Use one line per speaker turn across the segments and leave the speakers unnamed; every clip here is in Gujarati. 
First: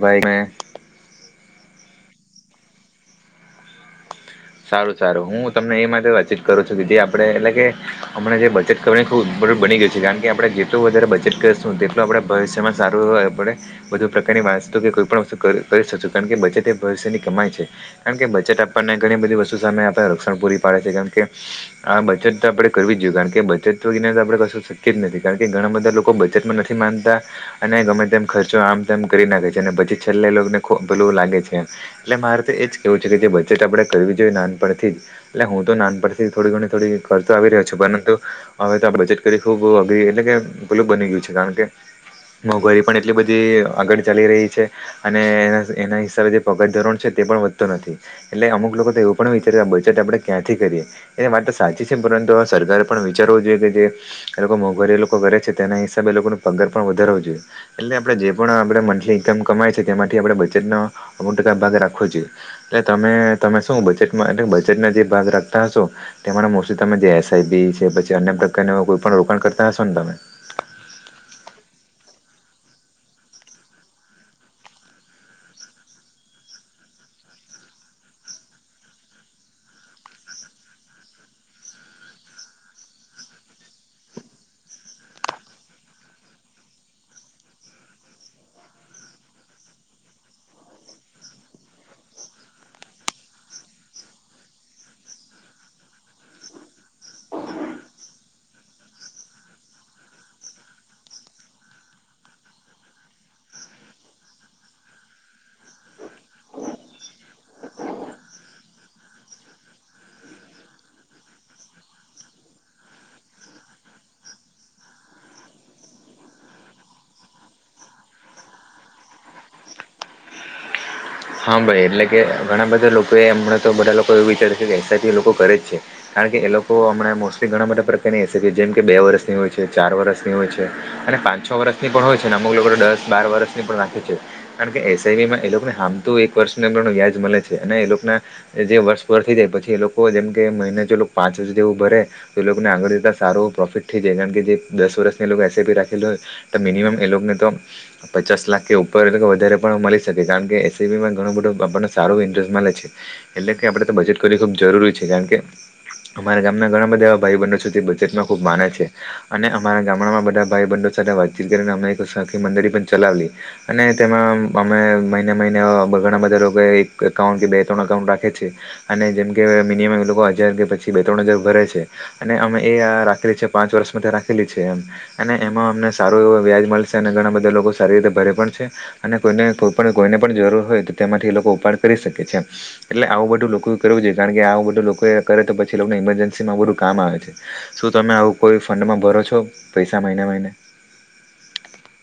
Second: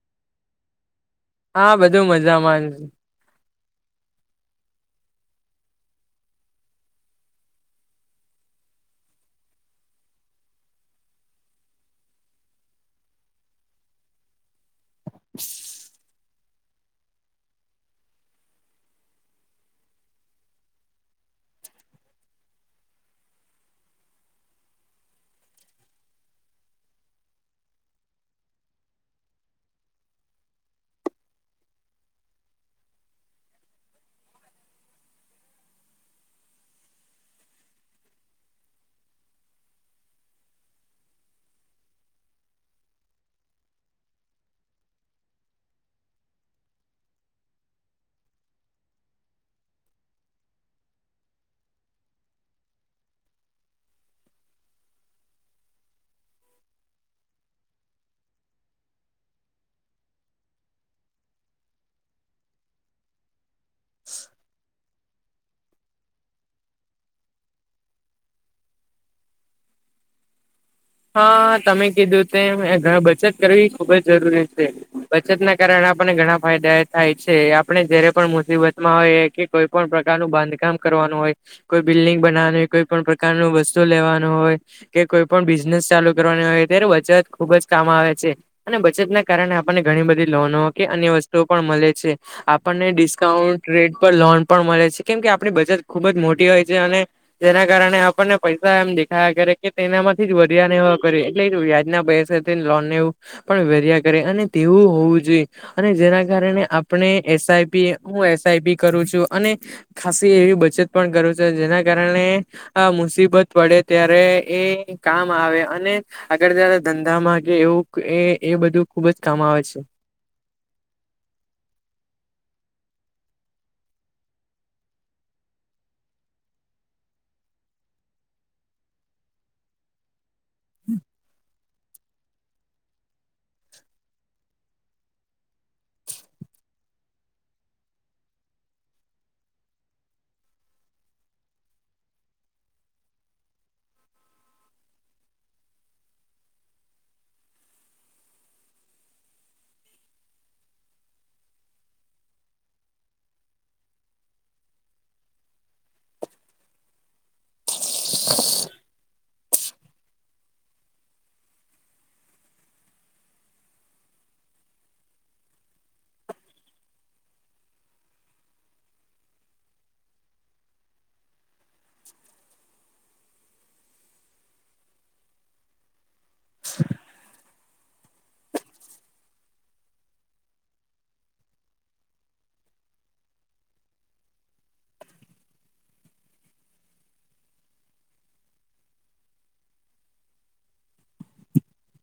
ભાઈમે
હા બધું મજામાં.
સારું સારું હું તમને એ માટે વાતચીત કરું છું કે જે આપે એટલે કે અમને જે બચત કરવાની ખૂ બરાબર બની ગયું છે કારણ કે આપણે જેટલું વધારે બચત કરીશું તેટલું આપણે ભવિષ્યમાં સારું આપડે વધુ પ્રકારની વા સ્તુ કે કોઈ પણ વસ્તુ કરી શકશુ કારણ કે બજેટ એ ભવિષ્યની કમાઈ છે કારણ કે બચત આપણને ઘણી બધી વસ્તુ સામે આપણે રક્ષણ પૂરી પાડે છે કારણ કે આ બચત આપણેે કરવી જ જોઈએ કારણ કે બચત તો એક એના વગર આપણે કશું શકય જ નથી કારણ કે ઘણા બધા લોકો બચતમાં નથી માનતા અને ગમે તેમ ખર્ચવા આમ તેમ કરી નાખે છે પછી છેલ્લે એ લોકોને ખૂ પેલું લાગે છે એટલે મારે તો એજ કેવું છે કે જે બચત આપડે જરૂરી છે કે નાનપણથી જ એટલે હું તો નાનપણથી જ થોડી ઘણી થોડી કરતો આવી રહ્યો છું પરંતુ હવે તો બચત કરવી ખૂબ અઘરી એટલે કે પેલું બની ગયું છે કારણ કે મોંઘવારી પણ એટલી બધી આગળ ચાલી રહી છે અને એના હિસાબે જે પગાર ધોરણ છે તે પણ વધતો નથી એટલે અમુક લોકો તો એવું પણ વિચારે બચત આપણે ક્યાંથી કરીએ એ વાત તો સાચી છે પરંતુ અવે સરકારે પણ વિચારવું જોઈએ કે જે એ લોકો મોંઘવારી એ લોકો કરે છે તેના હિસાબે એ લોકોનો પગાર પણ વધારવો જોઈએ એટલે આપણે જે પણ આપણે મંથલી ઈન્કમ કમાય છે તેમાંથી આપણે બચતનો અમુક ટકા ભાગ રાખવો જોઈએ એટલે તમે તમે શું બચતમાં બચતના જે ભાગ રાખતા હશો તેમાંના મોસ્ટલી તમે જે એસ આઈ પી છે પછી અન્ય પ્રકાર કોઈ પણ રોકાણ કરતા હશો ને તમે? [inaudible]
હા તમે કીધું તે બચત કરવી ખુબ જ જરૂરી છે, બચત ના કારણે આપને ઘણા ફાયદા થાય છે આપણે જયારે પણ મુસીબતમાં હોઈએ કે કોઈ પણ પ્રકારનું બાંધકામ કરવાનું હોય કોઈ બિલ્ડિંગ બનાવાની હોય કોઈ પ્રકારનું વસ્તુ લેવાનું હોય કે કોઈ પણ બીઝ નેસ ચાલુ કરવાની હોય ત્યારે બચત ખુબ જ કામ આવે છે અને બચતના કારણે આપણને ઘણી બધી લોનો અન્ય વસ્તુઓ પણ મળે છે આપણને ડિસકાઉન્ટ રેટ પર લોન પણ મળે છે કેમ કે આપણે બધી ચત ખૂબ જ મોટી હોય છે અને તેના કારણે આપણને પૈસા એમ દેખાયા કરે કે તેનામાંથી જ બ તેવાને એવા કરે એટલે વ્યાજના પૈસાથી લોનને એવું પણ ભર્યા કરે અને તેવું હોવું જોઈએ. અને જેના કારણે આપણે એસ આઈ પી હું એસ આઈ પી કરું છું અને ખાસી એવી બચત પણ કરું છે જેના કારણે અ મુસીબત પડે ત્યારે એ કામ આવે અને આગળ જતા ધંધામાં કે એવું એ એ બધું ખુબ જ કામ આવે છે.
[inaudible] હા ભાઈ એટલે કે ઘણા બધા લોકો એ હમણાં તો બધા લોકો એવું વિચારે છે કે એસ આઈ પી એ લોકો કરે જ છે કારણ કે એ લોકો હમણાં મોસ્ટલી ઘણા બધા પ્રકારની એસ આઈ પી જેમ કે બે વર્ષની હોય છે ચાર વર્ષ હોય છે અને પાંચ છ વર્ષ ની પણ હોય છે અને અમુક લોકોને દસ બાર વર્ષની પણ રાખે છે કારણ કે એસ આઈ પીમાં એ લોકને હામ તું એક વર્ષ અંદરનું વ્યાજ મલે છે અને એ લોકના જે વર્ષ પતી જાય પછી એ લોકો જેમ કે મહિને જે પાંચ વર્ષ જેવું ભરે તો એ લોકને આગળ જતા સારો એવો પ્રોફિટ થઈ જાય કારણ કે જે દસ વર્ષની લોકો એસ આઈ પી રાખે મિનિમમ એ લોકને તો પચાસ લાખથી ઉપર એટલે કે વધારે પણ મલી શકે છે કારણ કે ઘણો બધો આપણને સારો ઈન્ટરેસ્ટ મળે છે એટલે કે આપણે તો બચત કરવી ખૂબ જરૂરી છે કારણ કે અમારા ગામના ઘણા બધા એવા ભાઈબંધો છે જે બચતમાં ખુબ માને છે અને અમારા ગામડામાં બધા ભાઈબંધો સાથે વાતચીત કરીને અમને એક સાથી મંડળી પણ ચલાવીએ અને તેમાં અમે મહિને મહિને ઓ ઘણા બધા રોકાયા એક એકાઉન્ટ કે બે ત્રણ અકાઉન્ટ રાખે છે અને જેમકે મિનિમમ એ લોકો હજાર કે પછી બે ત્રણ હજાર ભરાય છે અને અમે એ રાખેલી છે પાંચ વર્ષ માટે રાખેલી છે એમ અને એમાં અમને સારું એવું વ્યાજ મલશે અને ઘણા બધા લોકો સારી રીતે ભરે પણ છે અને કોઈને કોઈપણ કોઈને પણ જરૂર હોય તો તેમાંથી એ લોકો ઉપાડ કરી શકે છે એમ એટલે આવું બધું લોકો કરવું જોઈએ કારણ કે આવું બધું કોઈ કરે તો પછી એ લોકને ઈમરજન્સીમાં આવું બધું કામ આવે છે શું તમે આવું કોઈ ફંડમાં ભરો છો પૈસા? મહિને-મહિને.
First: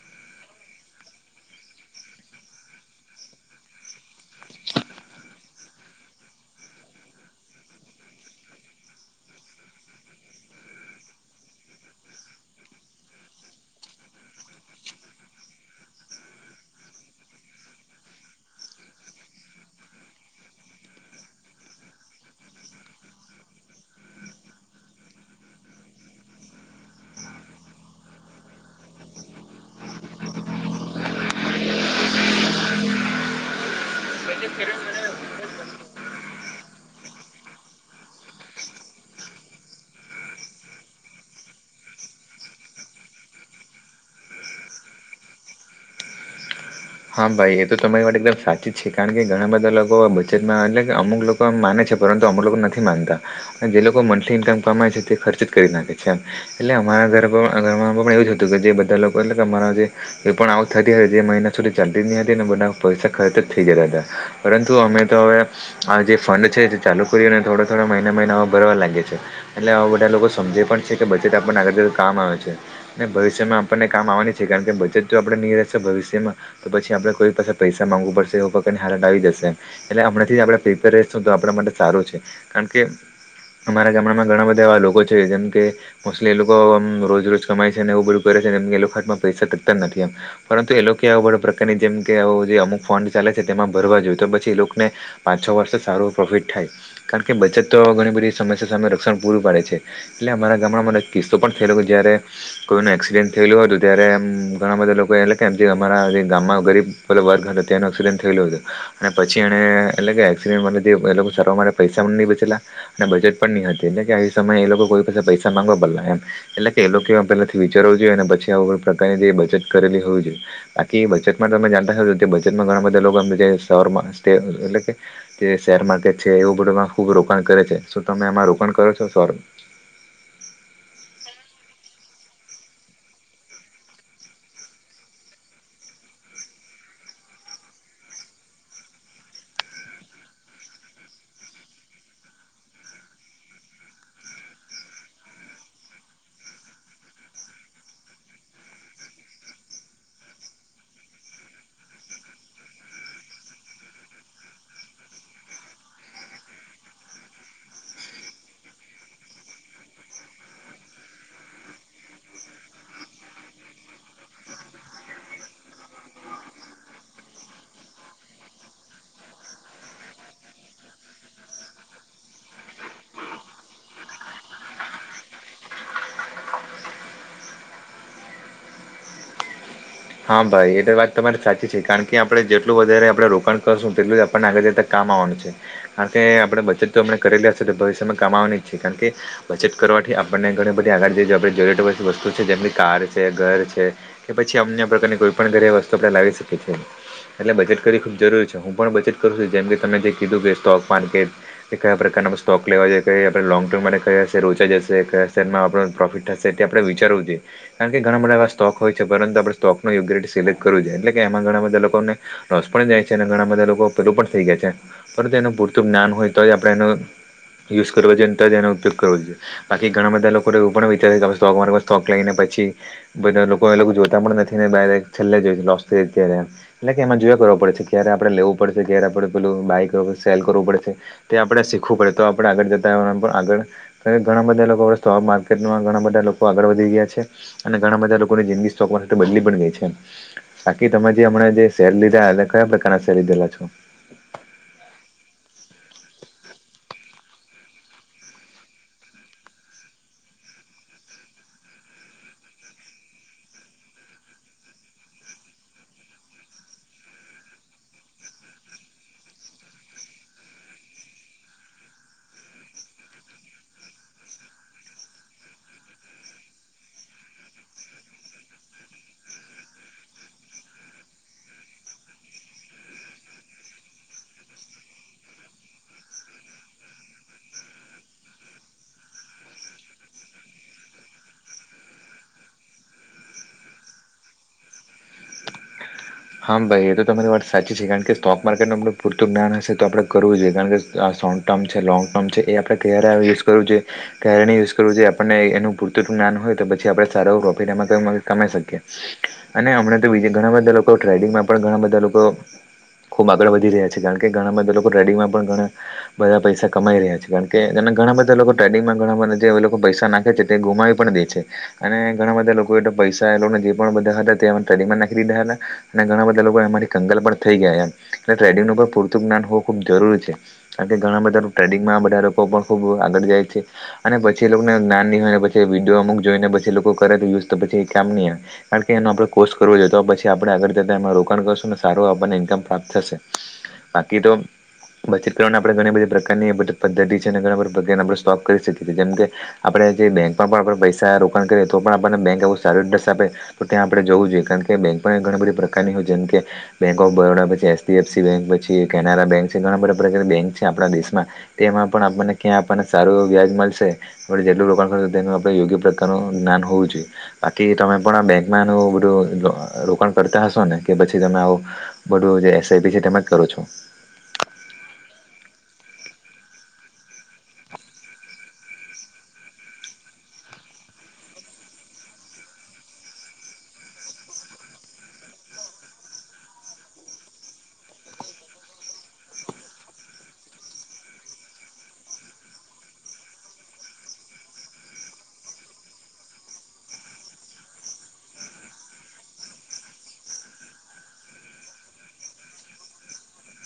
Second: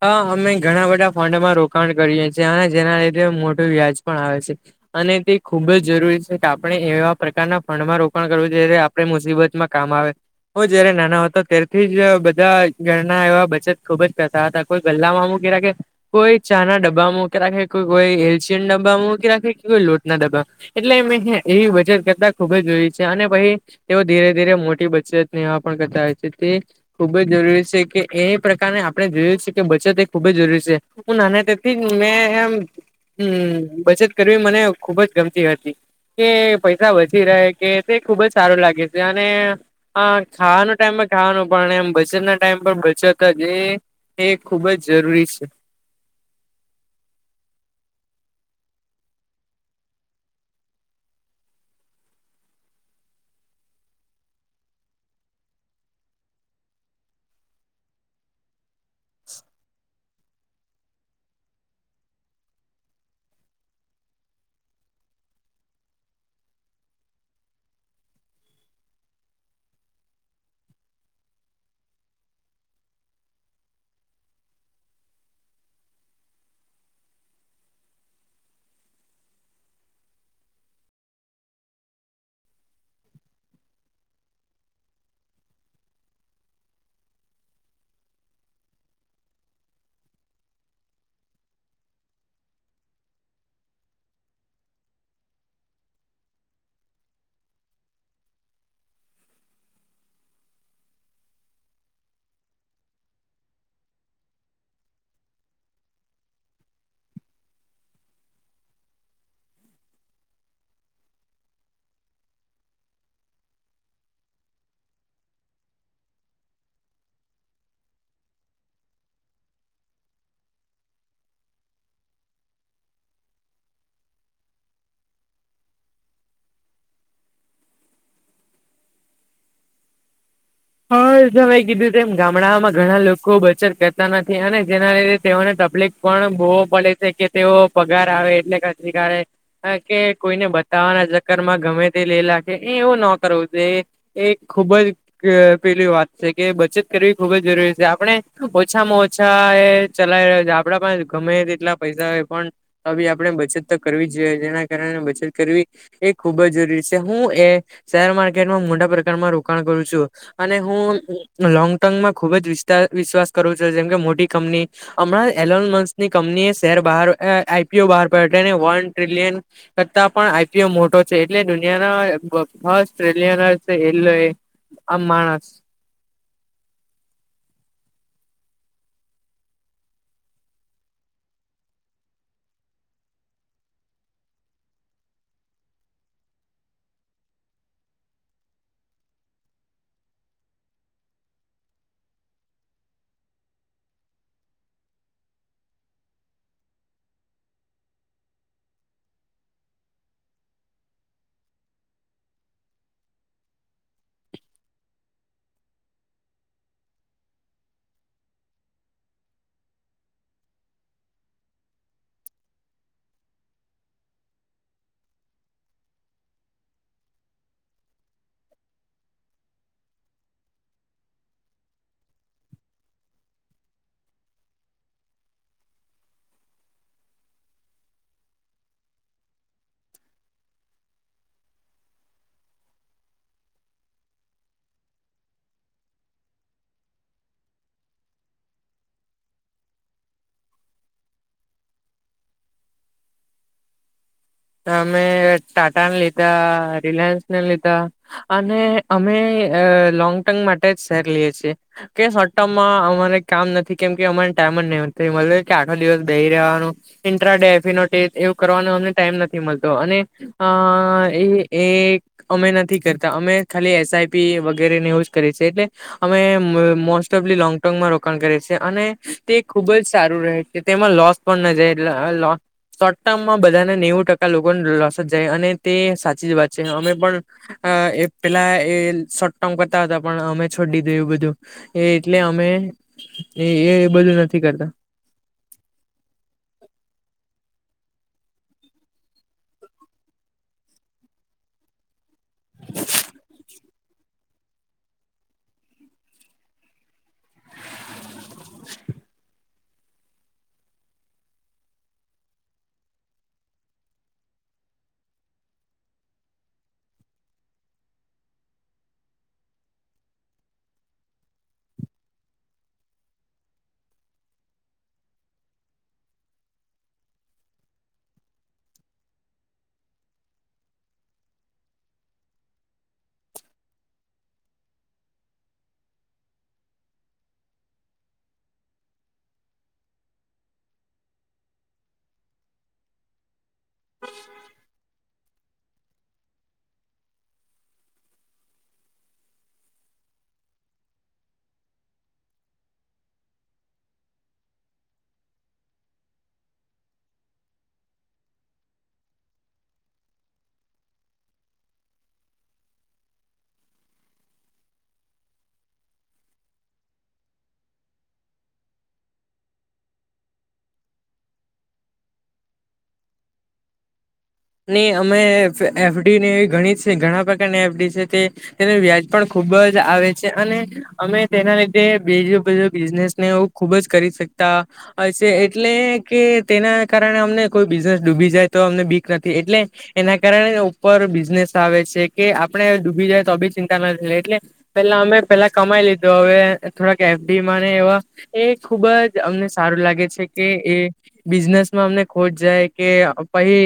હ અમે ઘણા બધા ફંડમાં રોકાણ કરીએ છીએ અને જેના લીધે મોટું વ્યાજ પણ આવે છે અને તે ખૂબ જ જરૂરી છે કે આપણે એવા પ્રકારના ફંડમાં રોકાણ કરવું જ્યારે આપણે મુસીબતમાં કામ આવે. હો જ્યારે નાના હતો ત્યારથી જ બધા ઘરના એવા બચત ખુબ જ કરતા હતા. કોઈ ગલ્લામાં મૂકી રાખે કોઈ ચા ના ડબ્બામાં મુકી રાખે કોઈ કોઈ એશિયન ડબ્બામાં મૂકી રાખે કોઈ લોટના ડબ્બા એટલે મે એ બચત કરતા ખુબ જ જોઈ છે અને પછી તે ધીરે ધીરે મોટી બચતને એવા કરતા હોય છે તે ખૂબ જ જરૂરી છે કે એ પ્રકારને આપણે જોયુ છે. કે બચત એ ખુબ જ જરૂરી છે હું નાના તેથી મેં એમ હમ્મ બચત કરવી મને ખુબ જ ગમતી હતી. કે પૈસા વધી રહે કે તે ખુબ જ સારું લાગે છે અને અ ખાવાનો ટાઈમ પર ખાવાનું પણ એમ બચતના ટાઈમ પર બચત જ એ એ ખૂબ જ જરૂરી છે.
હા ભાઈ એ તો તમારી માટે એકદમ સાચી જ છે કારણ કે ઘણા બધા લોકો બચતમાં એટલે કે અમુક લોકો એમ માને છે. પરંતુ અમે લોકો નથી માનતા જે લોકો મંથલી ઇનકમ કરે છે તે ખર્ચ કરી નાખે છે એટલે આમાં મારા ઘર ઘરમાં પણ એવું જ હતું કે જે બધા લોકો એટલે કે મારા જે એ પણ આવક થતી હતી એ મહિને છોલી ચાલતી નહીં હતી અને બધા પૈસા ખર્ચ જ થઈ ગયા હતા પરંતુ અમે તો હવે આ જે ફંડ છે જે ચાલુ કરી અને થોડા થોડા મહિના મહિનાવા ભરવા લાગે છે એટલે આવા બધા લોકો સમજે પણ છે કે બજેટ આપણને આગળ જતા કામ આવે છે ને ભવિષ્યમાં આપણને કામ આવવાની છે કારણ કે બચત તો આપણે ની રહે તો ભવિષ્યમાં તો પછી આપડે કોઈ પાસે પૈસા માંગવુ પડશે એ પણ હાલત આવી જશે એટલે હમણા આપણે પેપર આપણા માટે સારું છે કારણ કે અમારા ગામડામાં ઘણા બધા એવા લોકો છે જેમ કે મોસ્ટલી એ લોકોમ રોજ રોજ કમાય છે ને એવું બધું કરે એ લોકના હાથમા પૈસા તકતા નથી અમ પરંતુ એ લોકો કે આવ બધુ પ્રકારની જેમ કે આવો જે અમુક ફંડ ચાલે છે તેમાં ભરવા જોઈએ તો પછી એ લોકોને પાંચ છો વર્ષ સારું પ્રોફિટ થાય કારણ કે બચત તો ઘણી બધી સમસ્યા સામે રક્ષણ પૂરું પાડે છે એટલે અમારા ગામડામાં મને કિસ્સો પણ થયેલો જય્યારે કોઈનું એક્સિડેન્ટ થયેલું હતું ત્યારે એમ ઘણા બધા લોકો એટલે કેમ જે અમારા જે ગામમાં ગરીબ વર્ગ હતો તનું એક્સિડન્ટ થયેલું હતો અને પછી એને એટલે કે એક્સિડન્ટ [unintelligible] પૈસા ન બચેલા અને બજેટ પણ નહી કે સમય એ લોકો કોઈ પાસે પૈસા મા ગવા એટલે કે એ લોકો પહેલાથી વિચારવું જોઈએ અને પીછી આવુ બધી પ્રકારની જે બચત કરેલી હોવી જોઈએ. બાકી બચતમાં તમે જાણતો બેટમાં ઘણા બધા લોકો સર એટલે કે જે શેર માર્કેટ છે એવું બધુંમાં ખૂબ રોકાણ કરે છે શું તમે આમાં રોકાણ કરો છો સોરું? [inaudible]
હા સા કીધું એમ ગામડામાં ઘણા લોકો બચત કરતા નથી અને જેના લીધે તેઓને તપ્લિક પણ બો પડે છે કે તેઓ પગાર આવે એટલે ખછી કાડે કે કોઈને બધ તાવાના ચક્કર માં ગમે તે લેલા ગે એવું ન કરવું એ ખુબ જ પેલી વાત છે કે બચત કરવી ખુબ જ જરૂરી છે આપણે ઓછામાં ઓછા એ ચલાવી આપડા પાસ ગમે તેટલા પૈસા હોય પણ તો ભી આપણે બચત તો કરવી જ જોઈએ જેના કારણે વી એ ખુબ જ જરૂરી છે હું એ શેર માર્કેટમાં મોટા પ્રકારમાં રોકાણ કરું છું. અને હું લોંગ ટર્મમાં ખુબ વિસ્તા વિશ્વાસ કરુ છુ જેમકે મોટી કંપની હ એલોનમસની કંપની એ શેર બહાર આઈ. પી. ઓ બહાર પડ્યો અને વન ટ્રિલિયન કરતા પણ આઈ. પી. ઓ મોટો છે એટલે દુનિયાના ફર્સ્ટ ટ્રેલિયનએર છે એટલે એ આમાણસ
હા ભાઈ એ તો વાત તમારી સાચી છે કારણ કે આપડણે જેટલું વધારે આપડણે રોકાણ કરશું તેટલું જ આપણને આગળ જતા કામ માં આવાનું છે કારણ કે આપણે બચત તો હમણાં કરેલી હશે તે ભવિષ્યમાં કમાવાની છે કારણ કે બચત કરવ કે આપણને ઘણી બધી આગળ જઈ આપ જરુર વસ્તુ છે જેમ કે કાર છે ઘર છે કે પછી અમને કોઈ પણ ઘરે વસ્તુ આપણે લાવી શકીએ છીએ. એટલે બચત કર ખુબ જરૂરી છે હું પણ બચત કરું છું જેમ કે તમે જે કીધું કે સ્ટોક માર્કેટ કયા પ્રકાર સ્ટોક લેવાઈએ કઈ આપણે લોંગ ટર્મ માટે કયા હશે રોચા જશે કયા હશે એમાં આપણું પ્રોફિટ થશે એ આપણે વિચારું કારણ કે ઘણા બધા એવા સ્ટોક હોય છે પરંતુ આપ સ્ટોક યોગ્ય રીતે સિલેક્ટ કરવુ જોએ એટલે કે એમાં ઘણા બધા લોકોને લોસ પણ જાય છે અને ઘણા બધા લોકો પેલું પણ થઈ જાય છે. પરંતુ એનુ પૂરતુ જ્ઞાન હોય તો આપણે એનું યુઝ કર જોઈએ અને તોજ એનો ઉપયોગ કરવો જોઈએ બાકી ઘણા બધા લોકોને એવ પણ વિચાર હમે સ્ટોક માર્કેટમાં સ્ટોક લઈને પછી બધા લોકો એલોગો જોતા પણ નથી [unintelligible] છેલ્લે જોઈ છે લોસ થ ત્યારે એટલે કે એમાં જોય કરવા પડે છે ક્યારે આપણેે લેવું પડશે ક્યારે આપણે પેલું બાય કરવું સેલ કરવું પડે છે તે આપણેે શીખવું પડે તો આપણે આગળ જતા હો આગળ ઘણા બધા બા [unintelligible] લોકો સ્ટોક માર્કેટમાં ઘણા બધા લોકો આગળ વધી ગયા છે અને ઘણા બધા લોકોની જિંદગી સ્ટોક બદલી પણ ગઈ છે બાકી તમે જે હમણા જે શેર લીધા એ કયા પ્રકારના શેર લીધેલા છે
અમે ટાટા ને લીધા રિલાયન્સ ને લીધા અને અમે લોંગ ટર્મ માટે જ શેર લએ છેએ કે શોર્ટ ટર્મમાં અમારે કામ નથી કેમ કે અમા ટાઈમજ નહીં હોતું કે તે મળે કે આખો દિવસ બહી રહવાનું ઇન્ટ્રાેડે એફ. અન. ઓ તે [unintelligible] એવું કરવાનુંમ ટાઈમ નથી મળતો અને એ એક અમે નથી કરતા અમે ખાલી એસ આઈ. પી વગેરેને એવુંજ કરીછે એટલે અમે મોસ્ટ ઓફ લી લોંગ ટર્મમાં રોકાણ કરે છે અને તે ખુબ જ સારું રહે છે તેમાં લોસ પણ ન જાય એ શોર્ટ ટર્મમાં બધા નેવું ટકા લોકો લોસ જ જાય અને તે સાચી જ વાત છે અમે પણ એ પેલા એ શોર્ટ ટર્મ કરતા હતા પણ અમે છોડી દિંદુ એવું બધું એ એટલે અમે એ એ બધું નથી કરતા
હા ભાઈ એ તો તમારી વા સાચી છે કારણ કે સ્ટોક માર્કેટનું આપણું પૂરતું જ્ઞાન હશે તો આપણે કરવું જોઈએ કારણ કે આ શોંગ ટર્મ છે લોંગ આમ છે એ આપડે [unintelligible] ઘરા યુઝ કરવુંઈએ કારણે યુઝ કરવું જો આપણને એનું પૂરતું જ્ઞાન હોય તો પછી આપણે સારા પ્રોફિટ એમાં કમાઈ શકીએ અને હમણા તો બીજ ઘણા બધા લોકો ટ્રેડિંગમાં પણ ઘણા બધા લોકો ખુબ આગળ વધી રહ્યા છે કારણ કે ઘણા બધા લોકો ટ્રેડિંગમાં પણ ઘણા બધા પૈસા કમાઈ રહ્યા છે કારણ કે ઘણા બધા લોકો ટ્રેડિંગમાં માં ઘણા બધા જે લોકો પૈસા નાખે છે તે ગુમાવી પણ દે છે અને ઘણા બધા લોકો પૈસા એને જે પણ બધા હતા ટ્રેિંગમાં નાખી દીધા હતા અને ઘણા બધા લોકો એમાંથી કંગાલ પણ થઈ ગયા એટલે ટ્રેડિંગનું પણ પૂરતું જ્ઞાન હોવું ખુબ જરૂરી છે ઘણા બધા ટ્રેડિંગમાં બધા લોકો પણ ખૂબ આગળ જાય છે અને પછી એ લોકોને જ્ઞાન હોય પછી અમુક જોઈને પછી લોકો કરે યુઝ તો પછી કામ નહીં કારણ કે એનો આપણે કોર્સ કરવો જોઈએ તો પછી આપ આગળ જતા એમાં રોકાણ કરશું ને સારું આપણને ઇન્કમ પ્રાપ્ત થશે બાકી તો બ આપણે ઘણી બધી પ્રકારની પદ્ધતિ છે અને ઘણા બધા પ્રકાર આપણે સ્ટોક કરી શકીએ જેમ કે આપણે જે બેંક પણ આપણે પૈસા રોકાણ કરીએ તો પણ આપણને બેંક એવું સારું ઇન્ટરેસ્ટ આપે તો ત્યાં આપણે જોવું જોઈએ કારણ કે બેં ઘણી બધી પ્રકારનીય જેમ કે બેંક ઓફ બરોડા પછી એચડીએફસી બેન્ક પછી કેનારા બેંક છે ગણા બધા બેક છે આપ દેશમાં તેમાં પણ આપણને ક્યાં આપણને સારું વ્યાજ મળશે જેટલું રોકાણ તેે યોગ્ય પ્રકારનું જ્ઞાન હોઉ જોઈએબાકી તમે પણ બેંકમાં એ બ રોકાણ કરતા હશો ને કે પછી તમે આવું બધું જે એસઆઈપી છે તમે જ કરો છો
નહી અમે એફડી ઘણી ઘણા પ્રકારની એફડી છે તે તેનું વ્યાજ પણ ખૂબ ખુબ જ આવે છે અને અમે તેના લીધે બીજો બધો બિઝનેસ ને એ ખુબ જ કરી શકીએ એટલે કે તેના કારણે અમને કોઈ બિઝનેસ ડૂબી જાય તો અમને બી નથી એટલે એના કારણે ઉપર બિઝનેસ આવે છે કે આપડે ડૂબી જાય તો બી ચિંતા ન એટલે પેલા અમે પેલા કમાઈ લીધો હવે થોડાક એફડીમાં ને એવા એ ખુબ જ અમને સારું લાગે છે કે એ બિઝનેસમાં અમને ખોટ જાય કે પછી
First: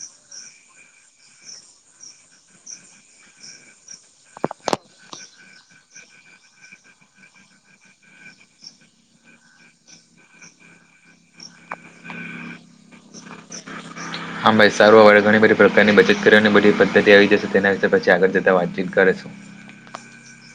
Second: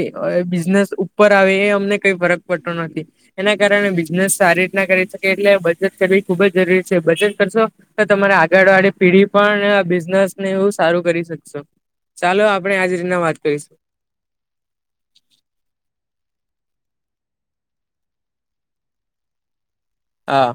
બિઝનેસ ઉપર આવે એ અમને કઈ ફરક પડતો નથી એના કારણે બિઝનેસ સારી રીતના કરી એટલે બચત કરવી ખુબ જ જરૂરી છે બચત કરશો તો તમારે આગળ વાળી પીઢી પણ બ હું સારું કરી શકશો ચાલો આપણે આજ રીતના વાત કરીશું
હા ભાઈ સારું હવાળ ઘણી બધી પ્રકારની બચત કરની બધી પદ્ધતિ આવી જશે તેના વિશે પછી આગળ જતા વાતચીત કરે છે હ
હા